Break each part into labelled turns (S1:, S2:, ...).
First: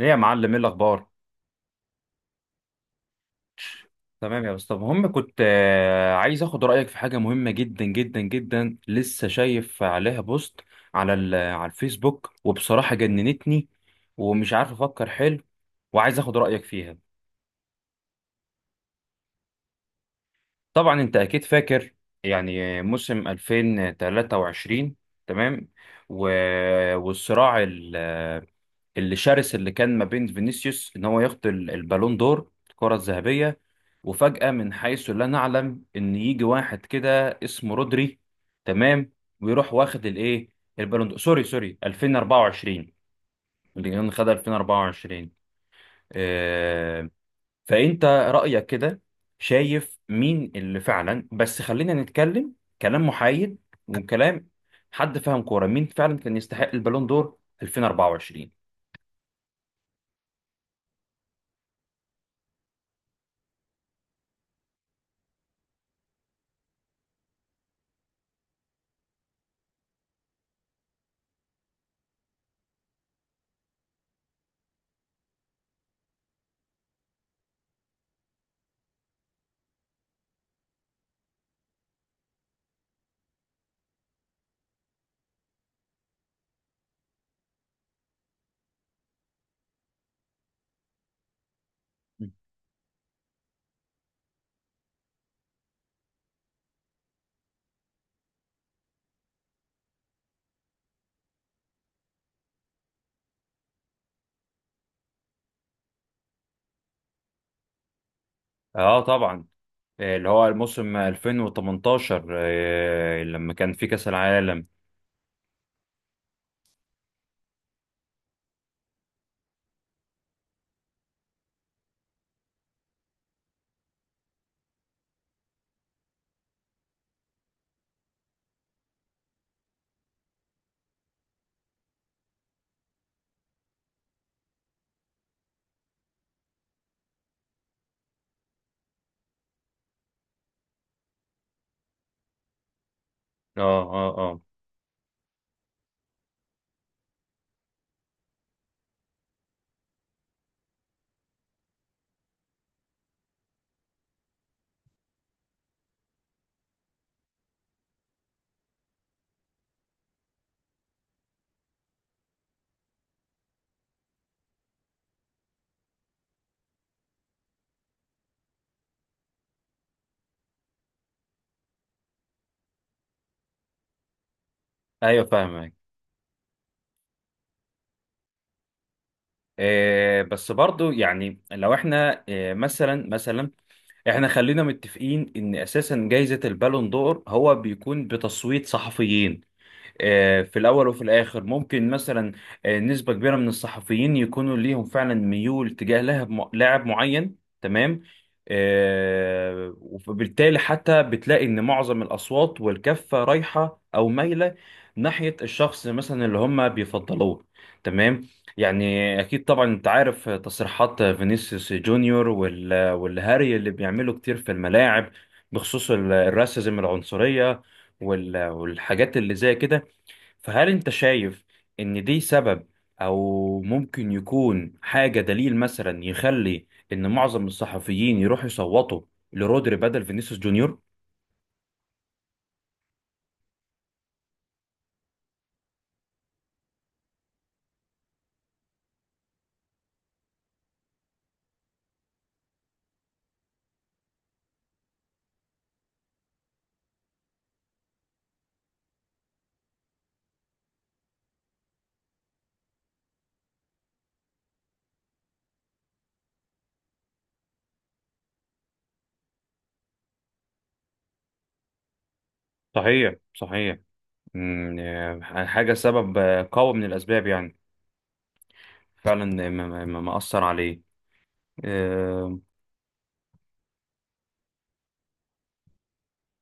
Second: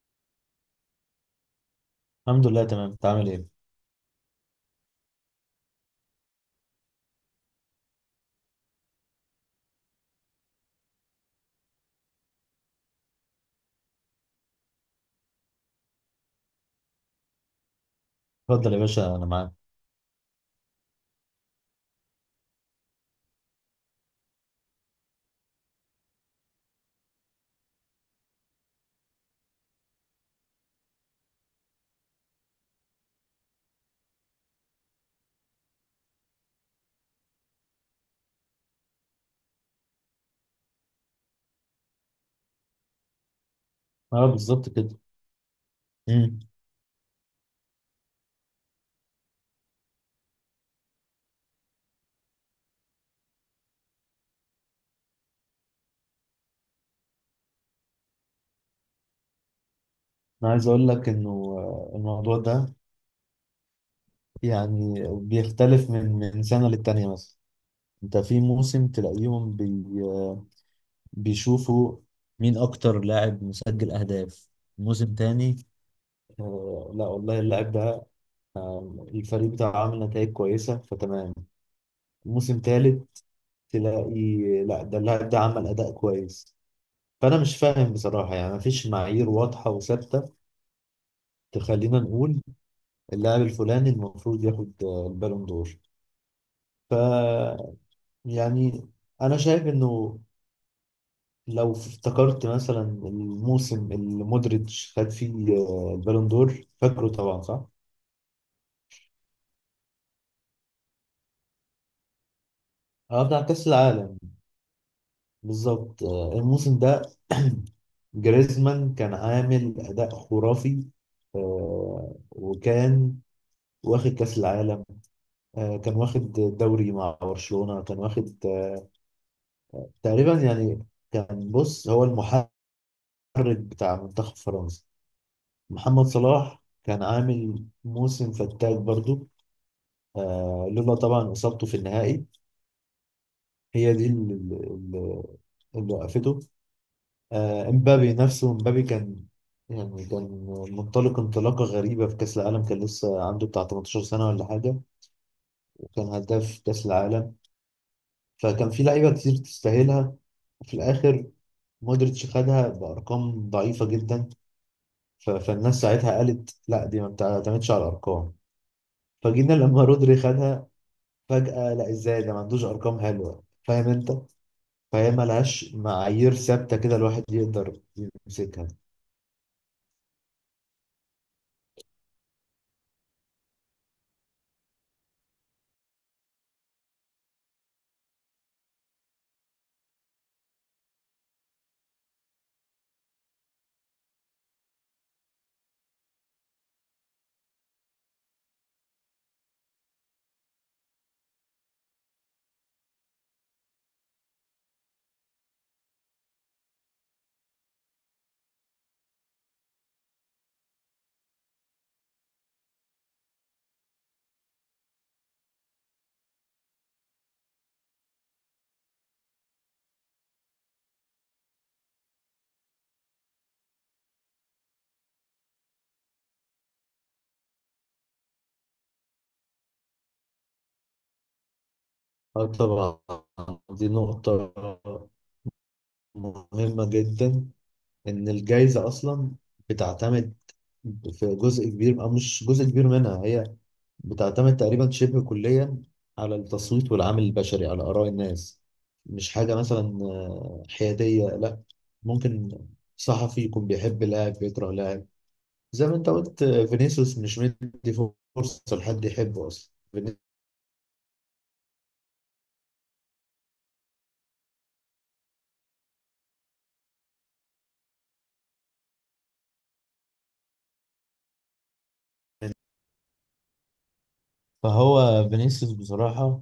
S1: ايه يا معلم؟ ايه الاخبار؟
S2: الحمد لله، تمام. انت عامل ايه؟
S1: تمام يا اسطى. المهم كنت عايز اخد رايك في حاجه مهمه جدا جدا جدا، لسه شايف عليها بوست على الفيسبوك وبصراحه جننتني، ومش عارف افكر حلو، وعايز اخد رايك فيها.
S2: اتفضل يا باشا، انا معاك.
S1: طبعا انت اكيد فاكر، يعني موسم 2023، تمام، و... والصراع اللي شرس اللي كان ما بين فينيسيوس ان هو ياخد البالون دور الكره الذهبيه. وفجأة من حيث لا نعلم ان يجي واحد كده اسمه رودري، تمام، ويروح واخد الايه، البالون دور، سوري سوري، 2024، اللي
S2: اه،
S1: خد
S2: بالظبط
S1: 2024.
S2: كده. امم
S1: آه، فانت رأيك كده، شايف مين اللي فعلا، بس خلينا نتكلم كلام محايد، وكلام حد فاهم كورة، مين فعلا كان يستحق البالون دور 2024؟
S2: انا عايز اقول لك انه الموضوع ده يعني بيختلف من سنه للتانيه مثلا. انت في موسم تلاقيهم بي آه، بيشوفوا مين اكتر لاعب مسجل اهداف. موسم تاني، لا والله، اللاعب ده الفريق بتاعه عامل نتائج كويسه فتمام. موسم تالت تلاقي لا، ده اللاعب ده عمل اداء كويس. فانا مش فاهم بصراحه، يعني مفيش معايير واضحه وثابته تخلينا نقول اللاعب الفلاني المفروض ياخد البالون دور. ف يعني انا شايف انه لو افتكرت مثلا الموسم اللي مودريتش خد فيه البالون دور، فاكره طبعا صح؟
S1: اه طبعا. اللي هو الموسم 2018،
S2: اه، بتاع
S1: لما
S2: كأس
S1: كان في كأس
S2: العالم.
S1: العالم.
S2: بالظبط، الموسم ده جريزمان كان عامل أداء خرافي. وكان واخد كأس العالم، كان واخد دوري مع برشلونة، كان واخد تقريبا يعني كان، بص، هو المحرك، المدرب بتاع منتخب فرنسا. محمد صلاح كان عامل موسم فتاك برضو، آه لولا طبعا إصابته في النهائي.
S1: اه،
S2: هي دي
S1: اه، اه،
S2: اللي اللي وقفته. امبابي نفسه، امبابي كان يعني كان منطلق انطلاقة غريبة في كأس العالم، كان لسه عنده بتاع 18 سنة ولا حاجة، وكان هداف كأس العالم. فكان في لعيبة كتير تستاهلها، وفي الآخر مودريتش خدها بأرقام ضعيفة جدا. فالناس ساعتها قالت لا، دي ما بتعتمدش على الأرقام. فجينا لما رودري خدها فجأة لا، ازاي ده ما عندوش ارقام حلوة، فاهم انت؟ فهي
S1: ايوه،
S2: ملهاش
S1: فاهمك.
S2: معايير ثابتة كده الواحد يقدر يمسكها.
S1: إيه، بس برضو يعني لو احنا إيه، مثلا احنا خلينا متفقين ان اساسا جائزة البالون دور هو بيكون بتصويت صحفيين. في الأول وفي الآخر ممكن مثلا نسبة كبيرة من الصحفيين يكونوا ليهم فعلا ميول تجاه لاعب معين، تمام. وبالتالي حتى بتلاقي إن معظم الأصوات والكفة رايحة أو مايلة ناحية الشخص مثلا اللي هم بيفضلوه، تمام. يعني أكيد طبعا أنت عارف تصريحات فينيسيوس جونيور والهاري اللي بيعملوا كتير في الملاعب، بخصوص الراسيزم، العنصرية، والحاجات اللي زي كده. فهل انت شايف ان دي سبب او ممكن يكون حاجة دليل مثلا يخلي ان معظم الصحفيين يروحوا يصوتوا لرودري بدل فينيسيوس جونيور؟
S2: اه طبعا، دي نقطة مهمة جدا، ان الجايزة اصلا بتعتمد في جزء كبير، أو مش جزء كبير منها، هي بتعتمد تقريبا شبه كليا على التصويت والعامل البشري، على آراء الناس. مش حاجة مثلا حيادية، لا. ممكن صحفي يكون بيحب لاعب بيكره لاعب، زي ما انت قلت، فينيسيوس مش مدي فرصة لحد يحبه أصلا.
S1: صحيح، صحيح. أمم، آه، حاجة، سبب قوي من الأسباب، يعني فعلا مأثر عليه. آه،
S2: فهو فينيسيوس بصراحة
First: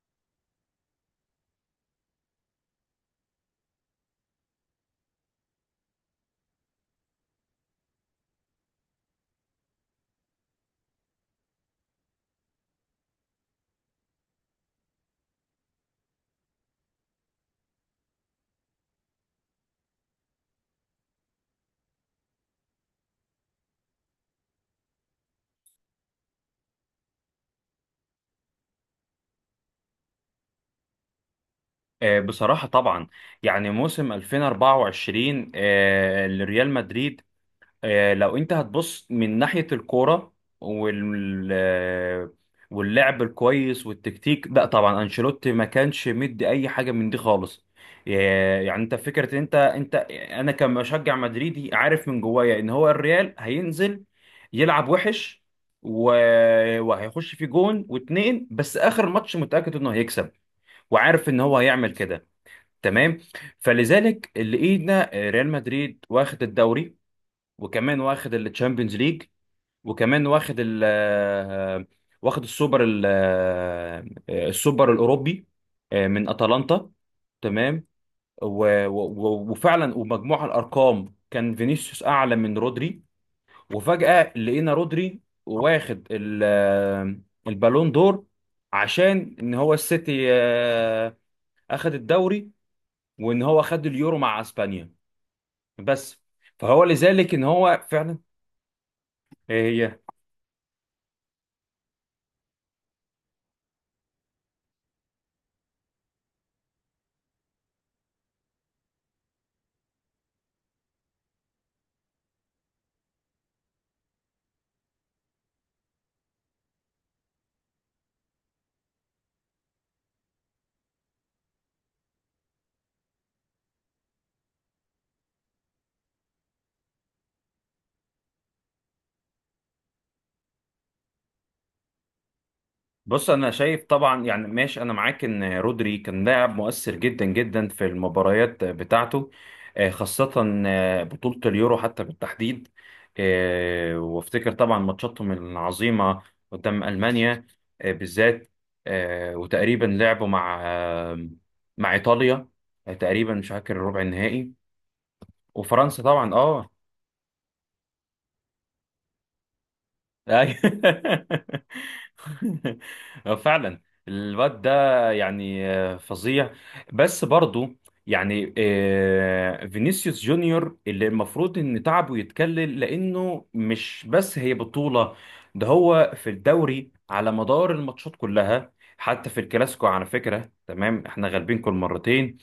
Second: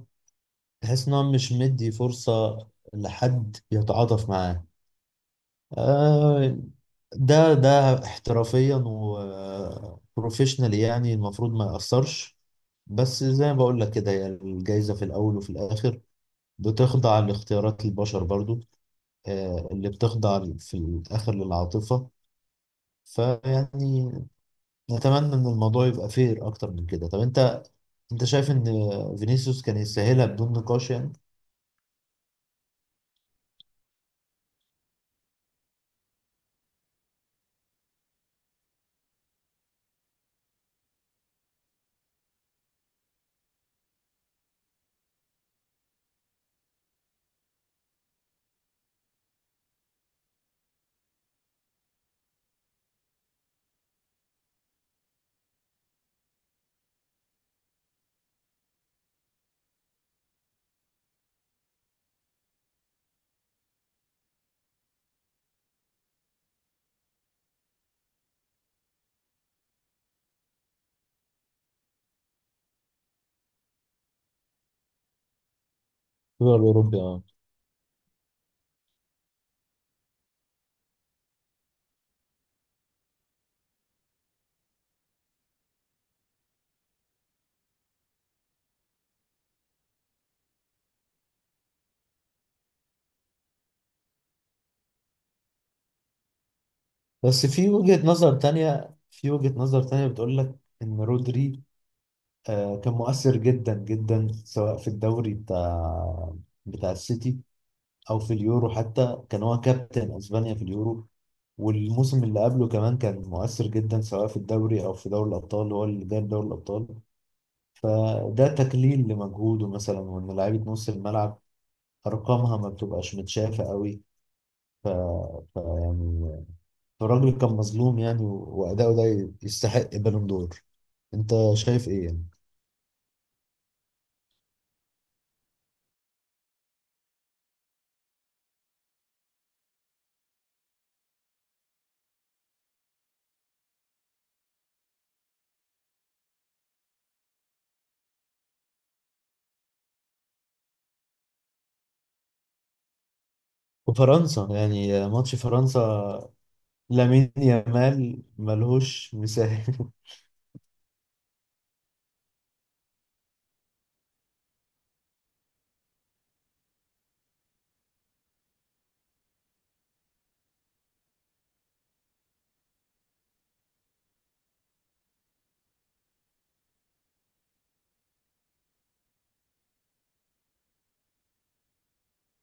S2: تحس إن هو مش مدي فرصة لحد يتعاطف معاه. آه، ده احترافيا وبروفيشنال، يعني المفروض ما يأثرش. بس زي ما بقول لك كده، هي الجايزة في الأول وفي الآخر بتخضع لاختيارات البشر برضو، اللي بتخضع في الآخر للعاطفة. فيعني نتمنى إن الموضوع يبقى فير أكتر من كده. طب أنت شايف إن فينيسيوس كان يستاهلها بدون نقاش يعني؟
S1: بصراحة طبعا، يعني موسم 2024 لريال مدريد، لو انت هتبص من ناحية الكورة وال آه، واللعب الكويس والتكتيك، لا طبعا انشيلوتي ما كانش مدي اي حاجة من دي خالص. يعني انت فكرة انت انا كمشجع مدريدي، عارف من جوايا ان هو الريال هينزل يلعب وحش، و... وهيخش في جون واتنين بس اخر ماتش متأكد انه هيكسب، وعارف ان هو هيعمل كده، تمام. فلذلك لقينا ريال مدريد واخد الدوري، وكمان واخد التشامبيونز ليج، وكمان واخد السوبر السوبر الاوروبي من
S2: الدوري
S1: اتلانتا،
S2: الأوروبي، اه.
S1: تمام. و- و- وفعلا ومجموع الارقام كان فينيسيوس اعلى من رودري. وفجأة لقينا رودري واخد البالون دور عشان ان هو السيتي اخد الدوري، وان هو خد اليورو مع اسبانيا، بس. فهو لذلك ان
S2: بس في
S1: هو
S2: وجهة
S1: فعلا.
S2: نظر تانية، في وجهة نظر
S1: آه،
S2: تانية بتقول لك إن رودري كان مؤثر جدا جدا سواء في الدوري بتاع السيتي، او في اليورو. حتى كان هو كابتن اسبانيا في اليورو. والموسم اللي قبله كمان كان مؤثر جدا سواء في الدوري او في دوري الابطال، هو اللي جاب دوري الابطال. فده تكليل لمجهوده مثلا، وان لعيبه نص الملعب ارقامها ما بتبقاش متشافه قوي. ف... يعني الراجل كان مظلوم يعني، واداؤه ده يستحق بالون دور. انت شايف ايه يعني؟
S1: بص، انا شايف طبعا، يعني ماشي، انا معاك ان رودري كان لاعب مؤثر جدا جدا في المباريات بتاعته. خاصة بطولة اليورو حتى بالتحديد، وافتكر طبعا ماتشاتهم العظيمة قدام ألمانيا، بالذات، وتقريبا لعبوا مع إيطاليا، تقريبا مش فاكر الربع
S2: وفرنسا،
S1: النهائي.
S2: يعني ماتش
S1: وفرنسا
S2: فرنسا،
S1: طبعا، اه.
S2: لامين يامال ملهوش مثال.
S1: أيوة. هو فعلا الواد ده يعني فظيع. بس برضو يعني فينيسيوس جونيور اللي المفروض ان تعبه يتكلل، لانه مش بس هي بطولة، ده هو في الدوري على مدار الماتشات كلها، حتى في الكلاسيكو على فكرة، تمام احنا غالبين كل مرتين.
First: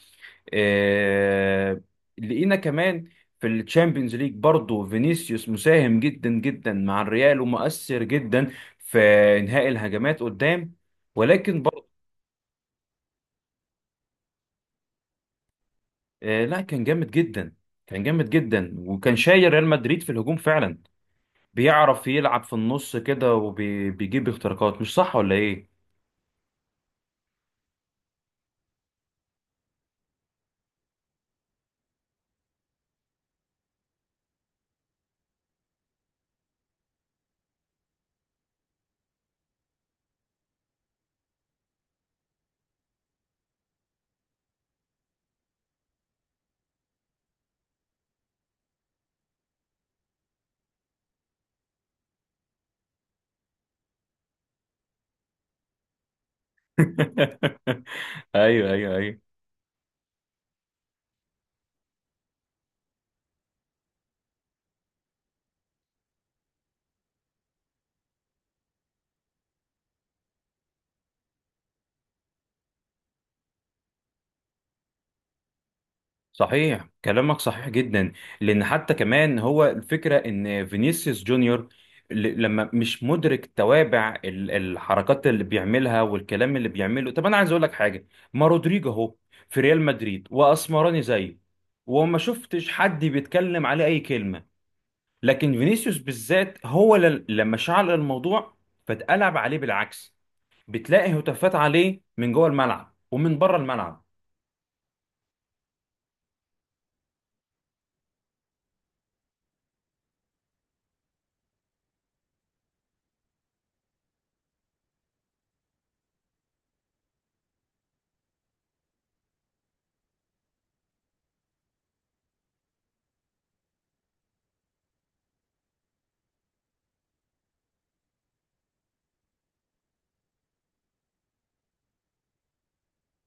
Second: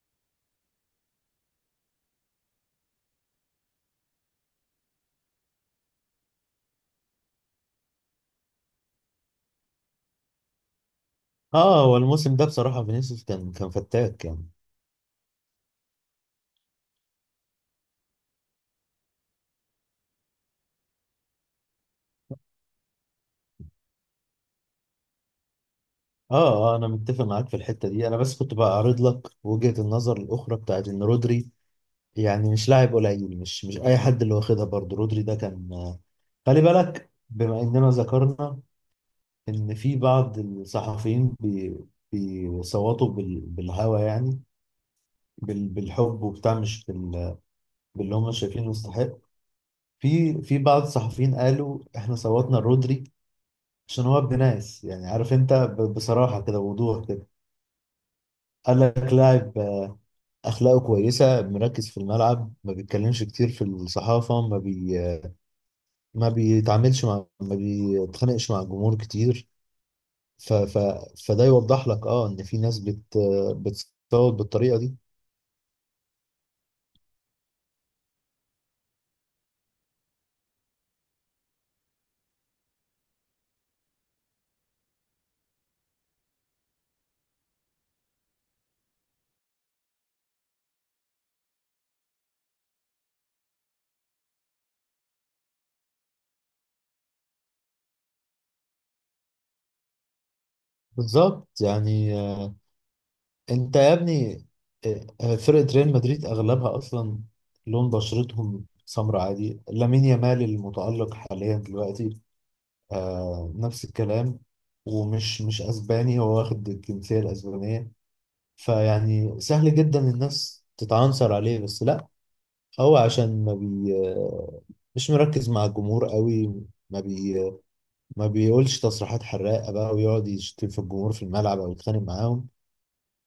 S1: آه، لقينا كمان في الشامبيونز ليج برضه فينيسيوس مساهم جدا جدا مع الريال، ومؤثر جدا في انهاء الهجمات قدام. ولكن
S2: اه،
S1: برضه.
S2: هو الموسم ده بصراحة فينيسيوس كان فتاك يعني.
S1: لا، كان جامد جدا، كان جامد جدا، وكان شايل ريال مدريد في الهجوم فعلا. بيعرف يلعب في النص كده وبيجيب اختراقات، مش صح ولا ايه؟
S2: اه اه، انا متفق معاك في الحتة دي. انا بس كنت بعرض لك وجهة النظر الاخرى بتاعت ان رودري يعني مش لاعب قليل، مش اي حد اللي واخدها. برضه رودري ده كان، خلي بالك بما اننا ذكرنا ان في بعض الصحفيين بيصوتوا بالهوى يعني، بالحب وبتاع، مش باللي هم شايفينه يستحق. في بعض الصحفيين قالوا احنا صوتنا رودري عشان هو ابن ناس، يعني عارف انت، بصراحة كده ووضوح كده،
S1: ايوه،
S2: قال
S1: ايوه،
S2: لك
S1: ايوه،
S2: لاعب اخلاقه كويسة، مركز في الملعب، ما بيتكلمش كتير في الصحافة، ما بي آه، ما بيتخانقش مع الجمهور كتير. ف ف فده يوضح لك، اه، ان في ناس بت آه، بتصوت بالطريقة دي.
S1: صحيح، كلامك صحيح جدا. لان حتى كمان هو الفكره ان فينيسيوس جونيور، لما مش مدرك توابع الحركات اللي بيعملها والكلام اللي بيعمله. طب انا عايز اقول لك حاجه، ما رودريجو اهو في ريال مدريد واسمراني زيه، وما شفتش حد بيتكلم عليه اي كلمه. لكن فينيسيوس بالذات هو لما شعل الموضوع، فاتقلب عليه بالعكس. بتلاقي هتافات
S2: بالظبط،
S1: عليه
S2: يعني،
S1: من جوه الملعب ومن بره
S2: انت يا
S1: الملعب.
S2: ابني، فرقة ريال مدريد اغلبها اصلا لون بشرتهم سمراء، عادي. لامين يامال المتألق حاليا دلوقتي، آه، نفس الكلام، ومش مش اسباني، هو واخد الجنسية الاسبانية. فيعني سهل جدا الناس تتعنصر عليه، بس لا، هو عشان ما بي آه، مش مركز مع الجمهور قوي، ما بي ما بيقولش تصريحات حراقة، بقى، ويقعد يشتم في الجمهور في الملعب او يتخانق معاهم.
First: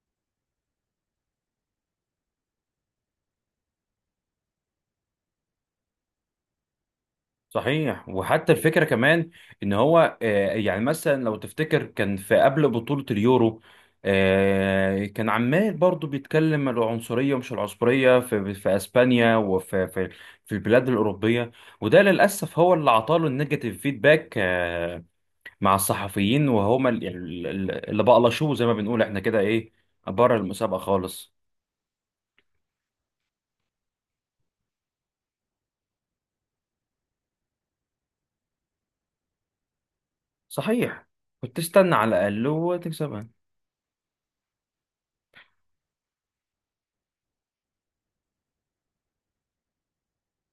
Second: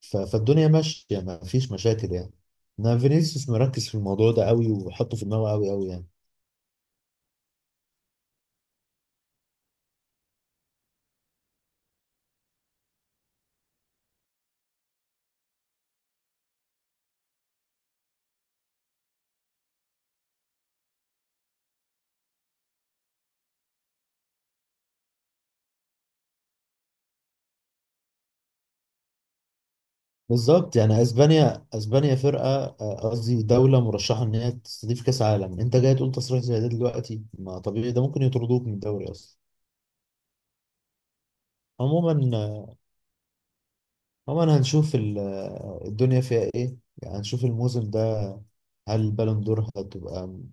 S2: فالدنيا ماشية، ما فيش مشاكل يعني. انا فينيسيوس مركز في الموضوع ده قوي، وحطه في دماغه قوي قوي يعني.
S1: صحيح، وحتى الفكرة كمان ان هو يعني مثلا لو تفتكر كان في قبل بطولة اليورو، كان عمال برضو بيتكلم العنصرية ومش العنصرية في اسبانيا، وفي في, في البلاد الأوروبية. وده للأسف هو اللي عطاله النيجاتيف فيدباك، مع الصحفيين، وهما اللي بقلشوه زي ما بنقول احنا كده، ايه، بره
S2: بالظبط،
S1: المسابقة
S2: يعني
S1: خالص.
S2: اسبانيا فرقة، قصدي دولة مرشحة ان هي تستضيف كاس عالم، انت جاي تقول تصريح زي ده دلوقتي؟ ما طبيعي ده ممكن يطردوك من الدوري اصلا.
S1: صحيح. كنت تستنى على
S2: عموما
S1: الأقل
S2: آه،
S1: وتكسبها.
S2: عموما هنشوف الدنيا فيها ايه يعني. هنشوف الموسم ده هل البالون دور هتبقى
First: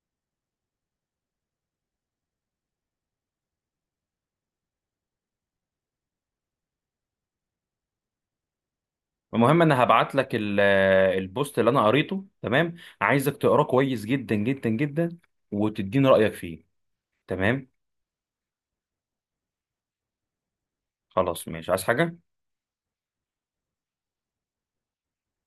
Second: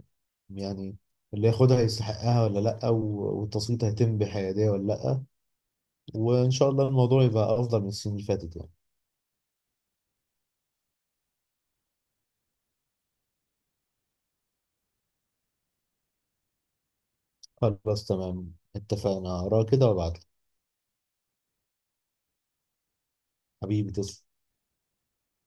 S2: يعني اللي ياخدها يستحقها ولا لا، والتصويت هيتم بحيادية ولا لا. وإن شاء الله الموضوع يبقى أفضل من السنين اللي فاتت يعني.
S1: المهم انا هبعت لك البوست اللي انا قريته، تمام، عايزك تقراه كويس جدا جدا جدا وتديني رأيك فيه، تمام.
S2: خلاص، تمام، اتفقنا. أقرأ كده وأبعتلك.
S1: خلاص، ماشي، عايز حاجة؟
S2: حبيبي، تسلم.